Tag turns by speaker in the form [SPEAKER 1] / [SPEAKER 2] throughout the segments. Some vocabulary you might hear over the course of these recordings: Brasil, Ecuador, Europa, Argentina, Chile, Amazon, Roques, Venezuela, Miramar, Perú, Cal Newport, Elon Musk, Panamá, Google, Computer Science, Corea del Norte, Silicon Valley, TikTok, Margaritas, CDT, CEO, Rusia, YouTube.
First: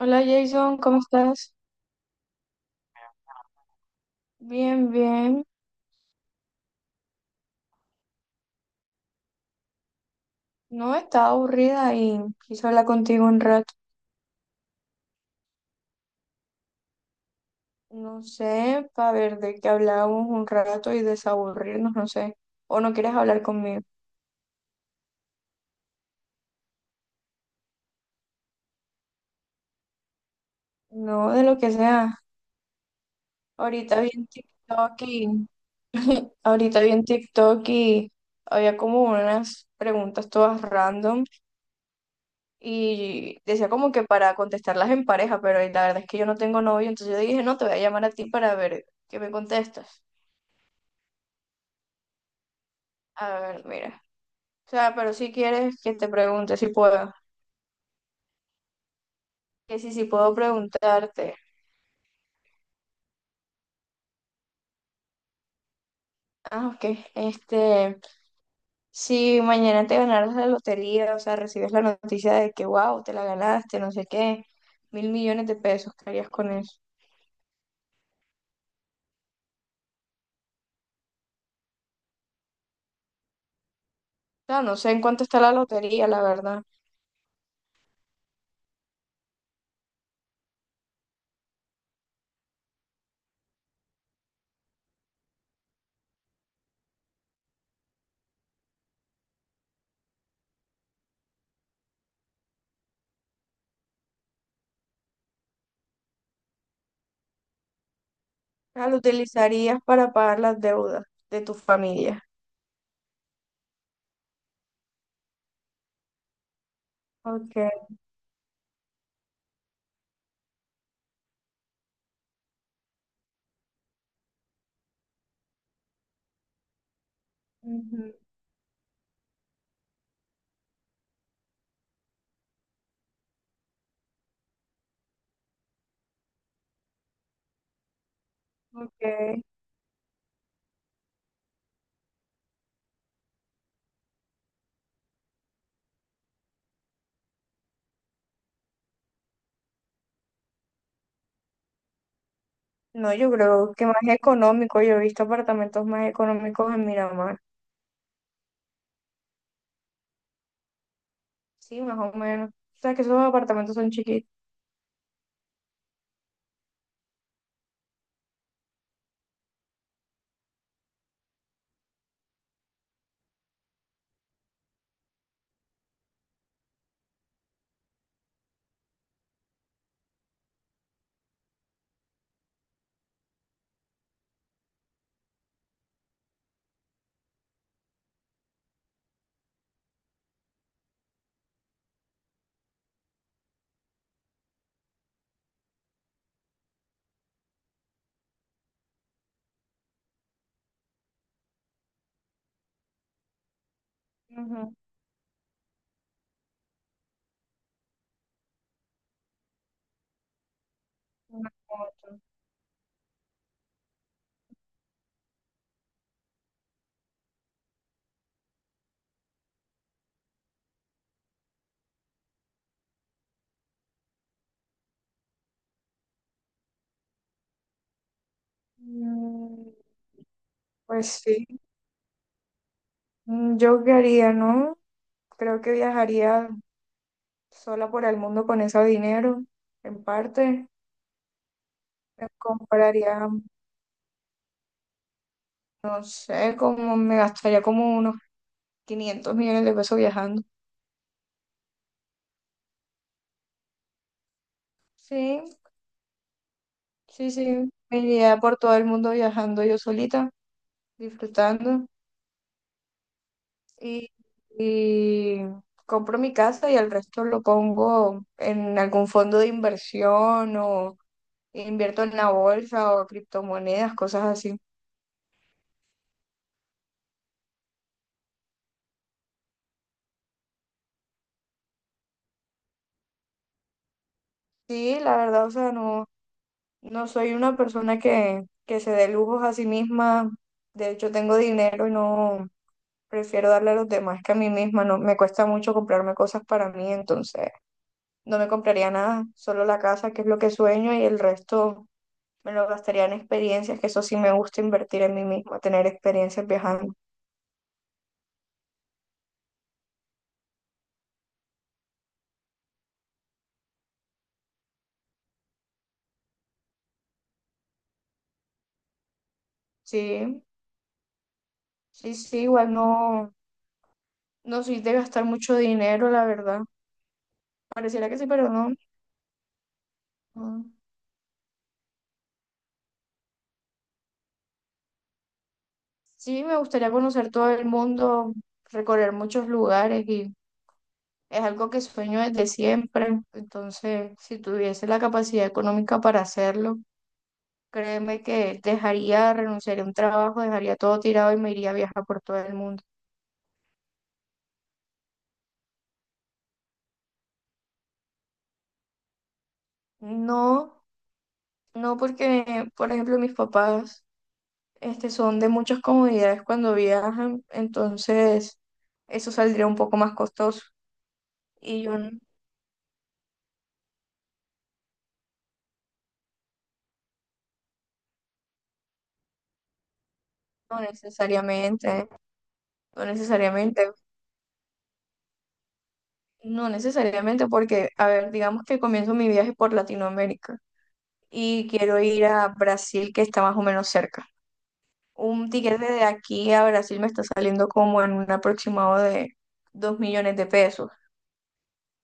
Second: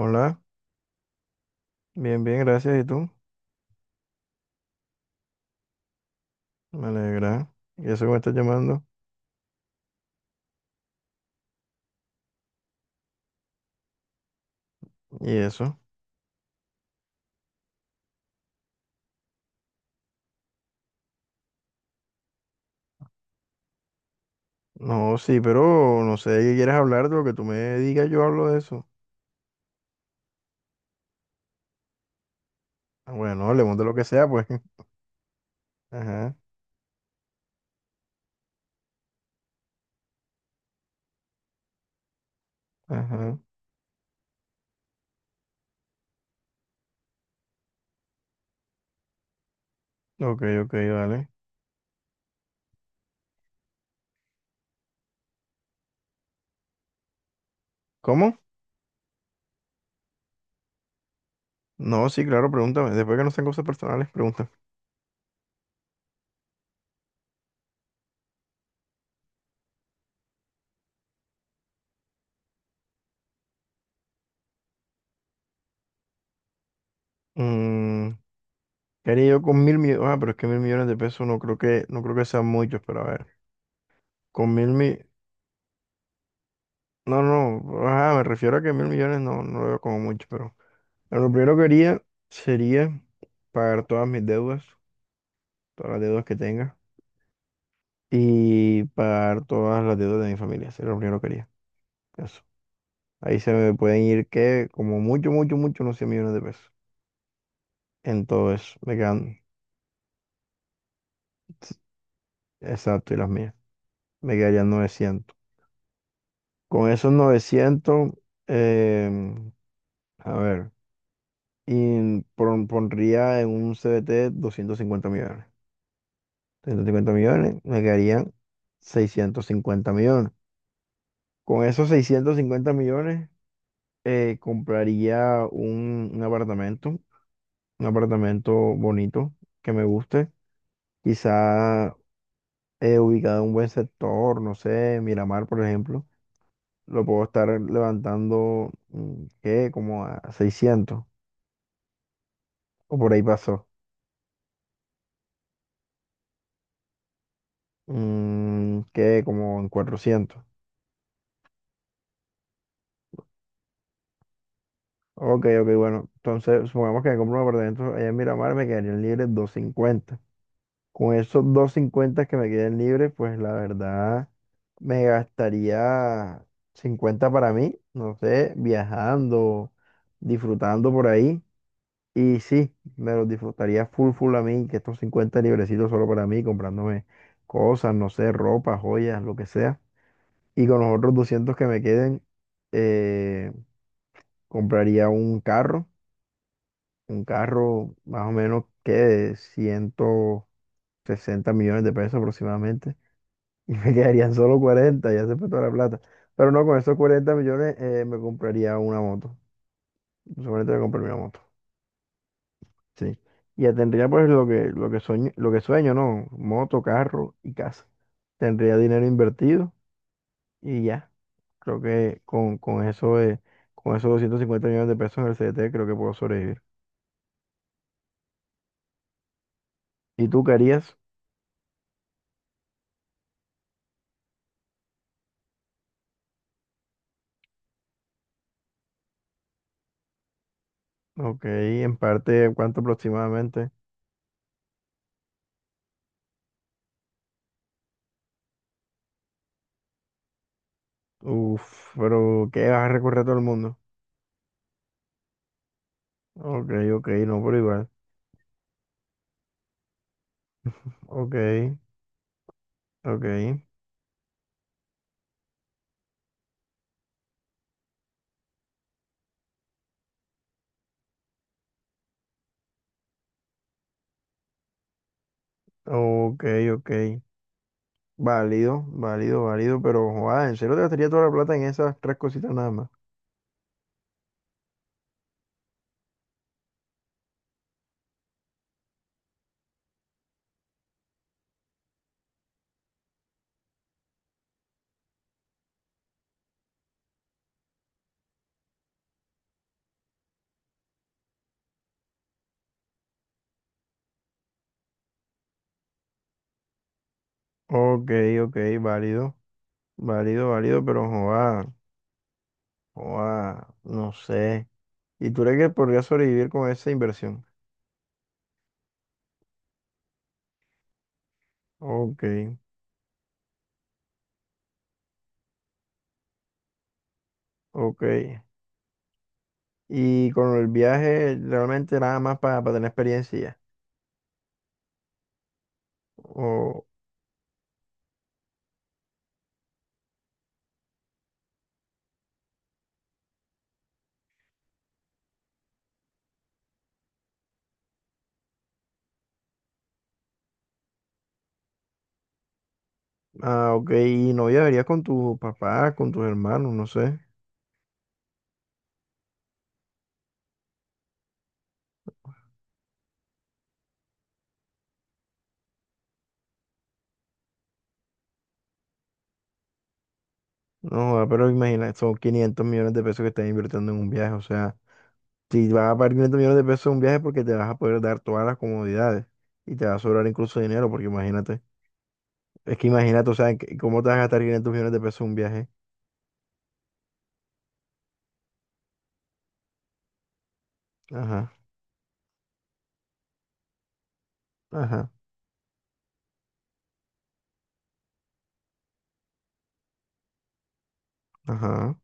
[SPEAKER 1] Hola, Jason, ¿cómo estás?
[SPEAKER 2] bien, bien, gracias. ¿Y tú?
[SPEAKER 1] Bien, bien.
[SPEAKER 2] Me alegra. ¿Y eso que me estás llamando?
[SPEAKER 1] No, estaba aburrida y quise hablar contigo un rato.
[SPEAKER 2] ¿Y eso?
[SPEAKER 1] No sé, para ver de qué hablábamos un rato y desaburrirnos, no sé. ¿O no quieres hablar conmigo?
[SPEAKER 2] No, sí, pero no sé de qué quieres hablar, de lo que tú me digas, yo hablo de eso.
[SPEAKER 1] No, de lo que sea.
[SPEAKER 2] Ah, bueno, hablemos de lo
[SPEAKER 1] Ahorita
[SPEAKER 2] que
[SPEAKER 1] vi en
[SPEAKER 2] sea, pues.
[SPEAKER 1] TikTok y...
[SPEAKER 2] Ajá,
[SPEAKER 1] Ahorita vi en TikTok y había como unas preguntas todas random
[SPEAKER 2] ajá.
[SPEAKER 1] y decía como que para contestarlas en pareja, pero la verdad es que yo no tengo novio, entonces yo dije, no, te voy a llamar a ti para ver qué me contestas.
[SPEAKER 2] Ok, ok, vale.
[SPEAKER 1] A ver, mira. O sea, pero si quieres que te pregunte si puedo.
[SPEAKER 2] ¿Cómo?
[SPEAKER 1] Que si puedo preguntarte.
[SPEAKER 2] No, sí, claro, pregúntame. Después que no sean cosas personales, pregunta.
[SPEAKER 1] Ah, ok. Este, si mañana te ganaras la lotería, o sea, recibes la noticia de que, wow, te la ganaste, no sé qué, 1.000 millones de pesos, ¿qué harías con eso?
[SPEAKER 2] Mm, ¿qué haría yo con 1.000 millones? Ah, pero es que 1.000 millones de pesos no creo que sean muchos, pero a ver.
[SPEAKER 1] O
[SPEAKER 2] Con
[SPEAKER 1] sea,
[SPEAKER 2] mil
[SPEAKER 1] no sé
[SPEAKER 2] mi...
[SPEAKER 1] en cuánto está la lotería, la verdad. O
[SPEAKER 2] No, no, ajá, me refiero a que 1.000 millones no, no lo veo como mucho, pero... Bueno, lo primero que haría sería pagar todas mis deudas, todas las deudas que tenga y pagar todas las deudas de mi familia. Sería lo primero que haría. Eso. Ahí se me pueden ir que como mucho, mucho, mucho, unos 100 millones de pesos. En todo eso. Me
[SPEAKER 1] lo
[SPEAKER 2] quedan,
[SPEAKER 1] utilizarías para pagar las deudas de tu familia.
[SPEAKER 2] exacto, y las mías. Me quedarían 900. Con esos
[SPEAKER 1] Ok.
[SPEAKER 2] 900, em, a ver, y pondría en un CBT 50 millones. 250 millones, me
[SPEAKER 1] Ujú,
[SPEAKER 2] quedarían 650 millones. Con esos 650 millones compraría un apartamento bonito
[SPEAKER 1] ok.
[SPEAKER 2] que me guste, quizá ubicado en un buen sector, no sé, Miramar, por ejemplo, lo puedo estar levantando, ¿qué? Como a 600 o por
[SPEAKER 1] No,
[SPEAKER 2] ahí
[SPEAKER 1] yo
[SPEAKER 2] pasó,
[SPEAKER 1] creo que más económico. Yo he visto apartamentos más económicos en Miramar.
[SPEAKER 2] ¿qué? Como en 400.
[SPEAKER 1] Sí, más o menos. O sea, que esos apartamentos son chiquitos.
[SPEAKER 2] Ok, ok, bueno, entonces supongamos que me compro un apartamento allá en Miramar, me quedarían libres 250. Con esos 250 que me queden libres, pues la verdad me gastaría 50 para mí, no sé, viajando, disfrutando por ahí. Y sí, me los disfrutaría full full a mí, que estos 50 librecitos solo para mí, comprándome cosas, no sé, ropa, joyas, lo que sea. Y con los otros 200 que me queden, eh, compraría un carro más o menos que de 160 millones de pesos aproximadamente. Y me quedarían solo
[SPEAKER 1] Ujú,
[SPEAKER 2] 40, ya se fue toda la plata. Pero no, con esos 40 millones me compraría una moto. Seguramente me compraría una moto.
[SPEAKER 1] una moto.
[SPEAKER 2] Sí. Y ya tendría pues lo que sueño, lo que sueño, ¿no? Moto, carro y casa. Tendría dinero invertido y ya. Creo que con esos 250 millones de pesos en el CDT creo que puedo sobrevivir.
[SPEAKER 1] Mm,
[SPEAKER 2] ¿Y tú qué harías?
[SPEAKER 1] pues sí. Mm, yo qué haría, ¿no? Creo que viajaría sola por el mundo con ese dinero, en parte.
[SPEAKER 2] Ok, en
[SPEAKER 1] Me
[SPEAKER 2] parte, ¿cuánto
[SPEAKER 1] compraría,
[SPEAKER 2] aproximadamente?
[SPEAKER 1] no sé, como me gastaría como unos 500 millones de pesos viajando.
[SPEAKER 2] Uf, pero ¿qué vas a recorrer todo el mundo?
[SPEAKER 1] Sí,
[SPEAKER 2] Ok, ok,
[SPEAKER 1] sí,
[SPEAKER 2] no, pero
[SPEAKER 1] sí,
[SPEAKER 2] igual.
[SPEAKER 1] me iría por todo el mundo viajando yo solita,
[SPEAKER 2] Ok.
[SPEAKER 1] disfrutando.
[SPEAKER 2] Ok,
[SPEAKER 1] y, y compro mi casa y el resto lo pongo en algún fondo de inversión o invierto en la bolsa o criptomonedas, cosas así.
[SPEAKER 2] ok, ok. Válido, válido, válido, pero joder, ¿en serio te gastaría toda la plata en esas tres cositas nada más?
[SPEAKER 1] Sí, la verdad, o sea, no, no soy una persona que se dé lujos a sí misma. De hecho, tengo dinero y no prefiero darle a los demás que a mí misma. No, me cuesta mucho comprarme cosas para mí, entonces no me compraría nada, solo la casa, que es lo que sueño, y el resto me lo gastaría en experiencias, que eso sí me gusta invertir en mí misma, tener experiencias viajando.
[SPEAKER 2] Ok, ok, válido, válido, válido, pero joder, joder, no sé. ¿Y tú crees que podrías sobrevivir con esa inversión?
[SPEAKER 1] Sí, sí,
[SPEAKER 2] Ok,
[SPEAKER 1] sí, igual no, no soy de gastar mucho dinero, la verdad.
[SPEAKER 2] ok.
[SPEAKER 1] Pareciera que sí, pero no.
[SPEAKER 2] ¿Y con
[SPEAKER 1] No.
[SPEAKER 2] el viaje realmente nada más para tener experiencia? ¿ya?
[SPEAKER 1] Sí, me
[SPEAKER 2] O,
[SPEAKER 1] gustaría conocer todo el mundo, recorrer muchos lugares y es algo que sueño desde siempre. Entonces, si tuviese la capacidad económica para hacerlo, créeme que dejaría, renunciaría a un trabajo, dejaría todo tirado y me iría a viajar por todo el mundo.
[SPEAKER 2] ah, ok, y no viajarías con tus papás, con tus hermanos, no sé.
[SPEAKER 1] No. No porque, por ejemplo, mis papás, este, son de muchas comodidades cuando viajan, entonces eso saldría un poco más costoso.
[SPEAKER 2] No, joda, pero
[SPEAKER 1] Y
[SPEAKER 2] imagina,
[SPEAKER 1] yo
[SPEAKER 2] son 500 millones de pesos que estás invirtiendo en un viaje. O sea, si vas a pagar 500 millones de pesos en un viaje porque te vas a poder dar todas las comodidades y te va a sobrar incluso
[SPEAKER 1] no
[SPEAKER 2] dinero, porque imagínate,
[SPEAKER 1] necesariamente,
[SPEAKER 2] es que
[SPEAKER 1] no
[SPEAKER 2] imagínate, o sea,
[SPEAKER 1] necesariamente,
[SPEAKER 2] ¿cómo te vas a gastar 500 millones de pesos en un viaje?
[SPEAKER 1] no necesariamente porque, a ver, digamos que comienzo mi viaje por Latinoamérica
[SPEAKER 2] Ajá,
[SPEAKER 1] y quiero ir a Brasil, que está más o menos cerca.
[SPEAKER 2] ajá,
[SPEAKER 1] Un tiquete de aquí a Brasil me está saliendo como en un aproximado de 2 millones de pesos.
[SPEAKER 2] ajá,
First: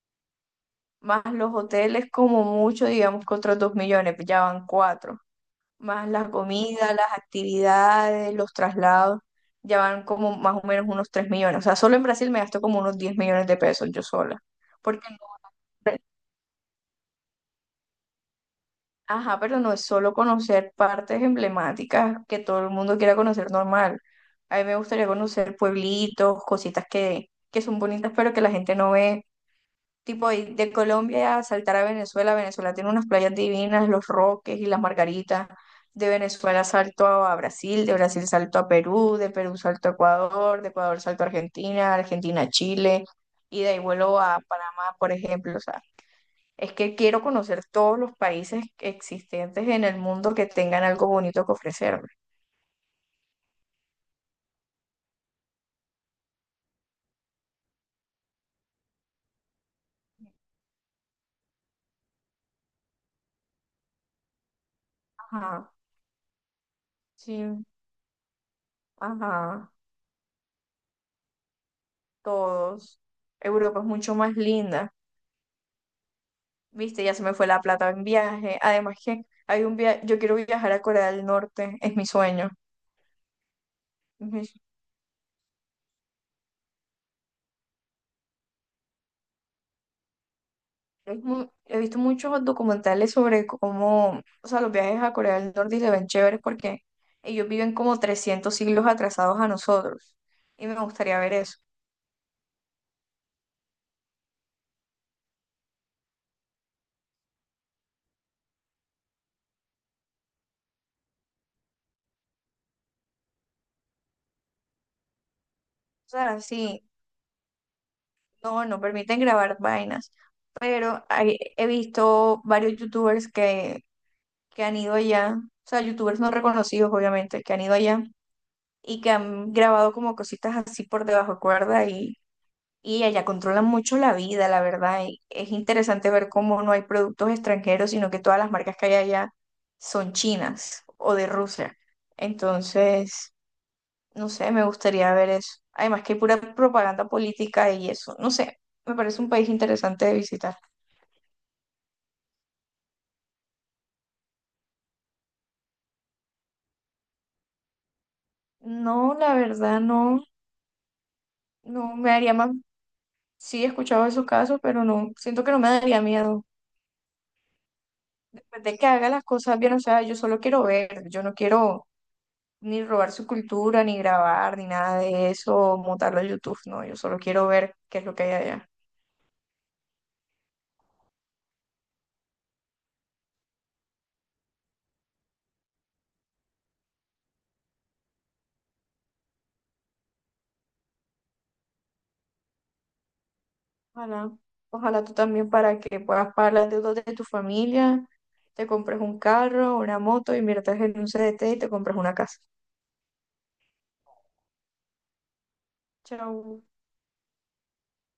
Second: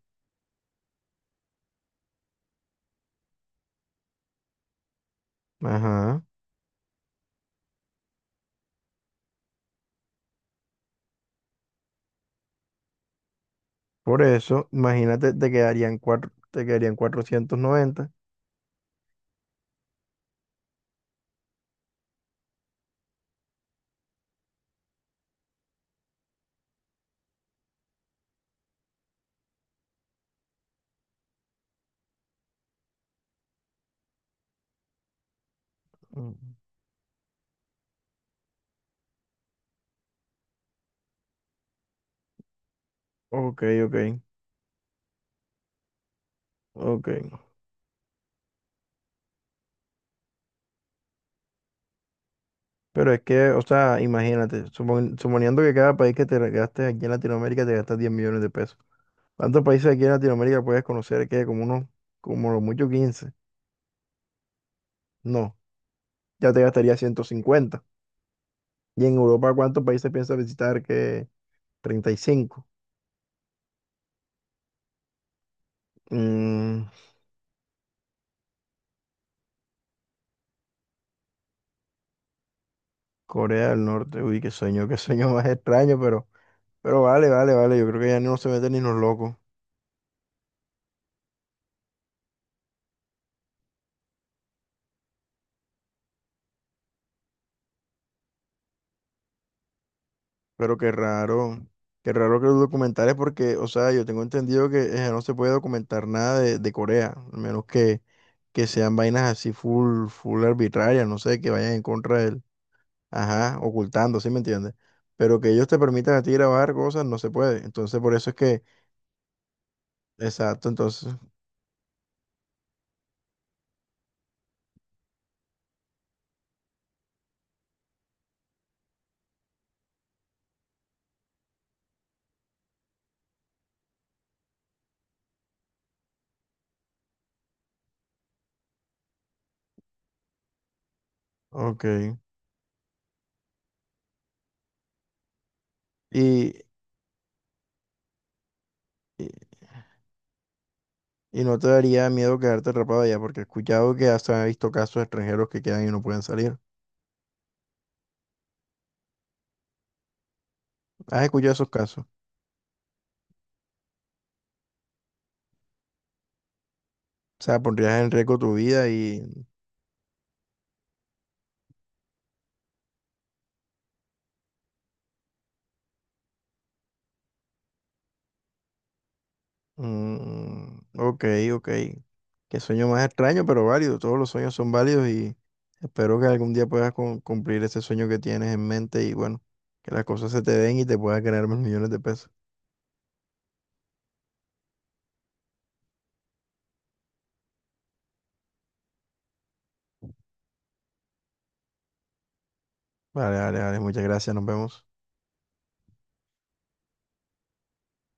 [SPEAKER 1] Más los hoteles como mucho, digamos que otros 2 millones, pues ya van cuatro, más
[SPEAKER 2] ajá.
[SPEAKER 1] la comida, las actividades, los traslados, ya van como más o menos unos 3 millones. O sea, solo en Brasil me gasto como unos 10 millones de pesos yo
[SPEAKER 2] Por
[SPEAKER 1] sola.
[SPEAKER 2] eso,
[SPEAKER 1] Porque, no-
[SPEAKER 2] imagínate, te quedarían cuatro, te quedarían 490.
[SPEAKER 1] Ajá, pero no es solo conocer partes emblemáticas que todo el mundo quiera conocer normal. A mí me gustaría conocer pueblitos, cositas que son bonitas, pero que la gente no ve. Tipo, y de Colombia a saltar a Venezuela, Venezuela tiene unas playas divinas, los Roques y las Margaritas. De
[SPEAKER 2] Mm.
[SPEAKER 1] Venezuela salto a Brasil, de Brasil salto a Perú, de Perú salto a Ecuador, de Ecuador salto a Argentina, Argentina a Chile, y
[SPEAKER 2] Ok,
[SPEAKER 1] de ahí
[SPEAKER 2] ok,
[SPEAKER 1] vuelo a Panamá, por ejemplo. O sea, es que
[SPEAKER 2] ok.
[SPEAKER 1] quiero conocer todos los países existentes en el mundo que tengan algo bonito que ofrecerme.
[SPEAKER 2] Pero es que, o sea, imagínate, suponiendo que cada país que te gastes aquí en Latinoamérica te gastas 10 millones de pesos. ¿Cuántos países aquí en Latinoamérica puedes conocer? Que como unos, como lo mucho 15. No,
[SPEAKER 1] Ajá,
[SPEAKER 2] ya te gastaría ciento
[SPEAKER 1] sí,
[SPEAKER 2] cincuenta. ¿Y en Europa
[SPEAKER 1] ajá,
[SPEAKER 2] cuántos países piensas visitar? Que 35.
[SPEAKER 1] todos. Europa es mucho más linda.
[SPEAKER 2] Mm,
[SPEAKER 1] Viste, ya se me fue la plata en viaje. Además que hay un viaje, yo quiero viajar a Corea del Norte, es mi sueño.
[SPEAKER 2] Corea del Norte,
[SPEAKER 1] Es
[SPEAKER 2] uy,
[SPEAKER 1] mi-
[SPEAKER 2] qué sueño más extraño, pero, vale, vale, vale. Yo creo que ya no se meten ni los locos.
[SPEAKER 1] es mu- He visto muchos documentales sobre cómo, o sea, los viajes a Corea del Norte y se ven chéveres porque ellos viven como 300 siglos atrasados a nosotros. Y
[SPEAKER 2] Pero
[SPEAKER 1] me gustaría ver eso.
[SPEAKER 2] qué raro que los documentales, porque, o sea, yo tengo entendido que no se puede documentar nada de Corea, a menos que sean vainas así full, full arbitrarias, no sé, que vayan en contra del ajá, ocultando, ¿sí me entiendes? Pero que ellos te
[SPEAKER 1] O
[SPEAKER 2] permitan a ti
[SPEAKER 1] sea,
[SPEAKER 2] grabar
[SPEAKER 1] sí,
[SPEAKER 2] cosas no se puede. Entonces, por eso es que,
[SPEAKER 1] no, no permiten grabar vainas.
[SPEAKER 2] exacto, entonces,
[SPEAKER 1] He visto varios youtubers que han ido allá, o sea, youtubers no reconocidos, obviamente, que han ido allá y que han grabado como cositas así por debajo de cuerda y allá controlan mucho la vida, la verdad. Y es interesante ver cómo no hay productos extranjeros, sino que todas las marcas que hay allá son chinas o de Rusia.
[SPEAKER 2] ok.
[SPEAKER 1] Entonces, no sé, me gustaría ver eso. Además que hay pura
[SPEAKER 2] Y,
[SPEAKER 1] propaganda política y eso. No sé, me parece
[SPEAKER 2] y,
[SPEAKER 1] un país interesante de visitar.
[SPEAKER 2] y no te daría miedo quedarte atrapado allá, porque he escuchado que hasta he visto casos de extranjeros que quedan y no pueden salir.
[SPEAKER 1] No, la verdad, no,
[SPEAKER 2] ¿Has escuchado esos
[SPEAKER 1] no
[SPEAKER 2] casos?
[SPEAKER 1] me haría más. Sí, he escuchado esos casos, pero no, siento que no me daría miedo.
[SPEAKER 2] O sea, pondrías en riesgo tu
[SPEAKER 1] Pues, de que
[SPEAKER 2] vida
[SPEAKER 1] haga
[SPEAKER 2] y
[SPEAKER 1] las cosas bien, o sea, yo solo quiero ver, yo no quiero ni robar su cultura, ni grabar, ni nada de eso, montarlo a YouTube, no, yo solo quiero ver qué es lo que hay allá.
[SPEAKER 2] mm, ok, ok. Qué sueño más extraño, pero válido. Todos los sueños son válidos y espero que algún día puedas cumplir ese sueño que tienes en mente y bueno, que las cosas se te den y te puedas ganar más millones de pesos.
[SPEAKER 1] Ojalá, ojalá tú también para que puedas pagar las deudas de tu familia, te compres un carro, una moto, inviertas en un CDT y te compres una casa.
[SPEAKER 2] Vale, vale, vale. Muchas gracias. Nos vemos.
[SPEAKER 1] Chao.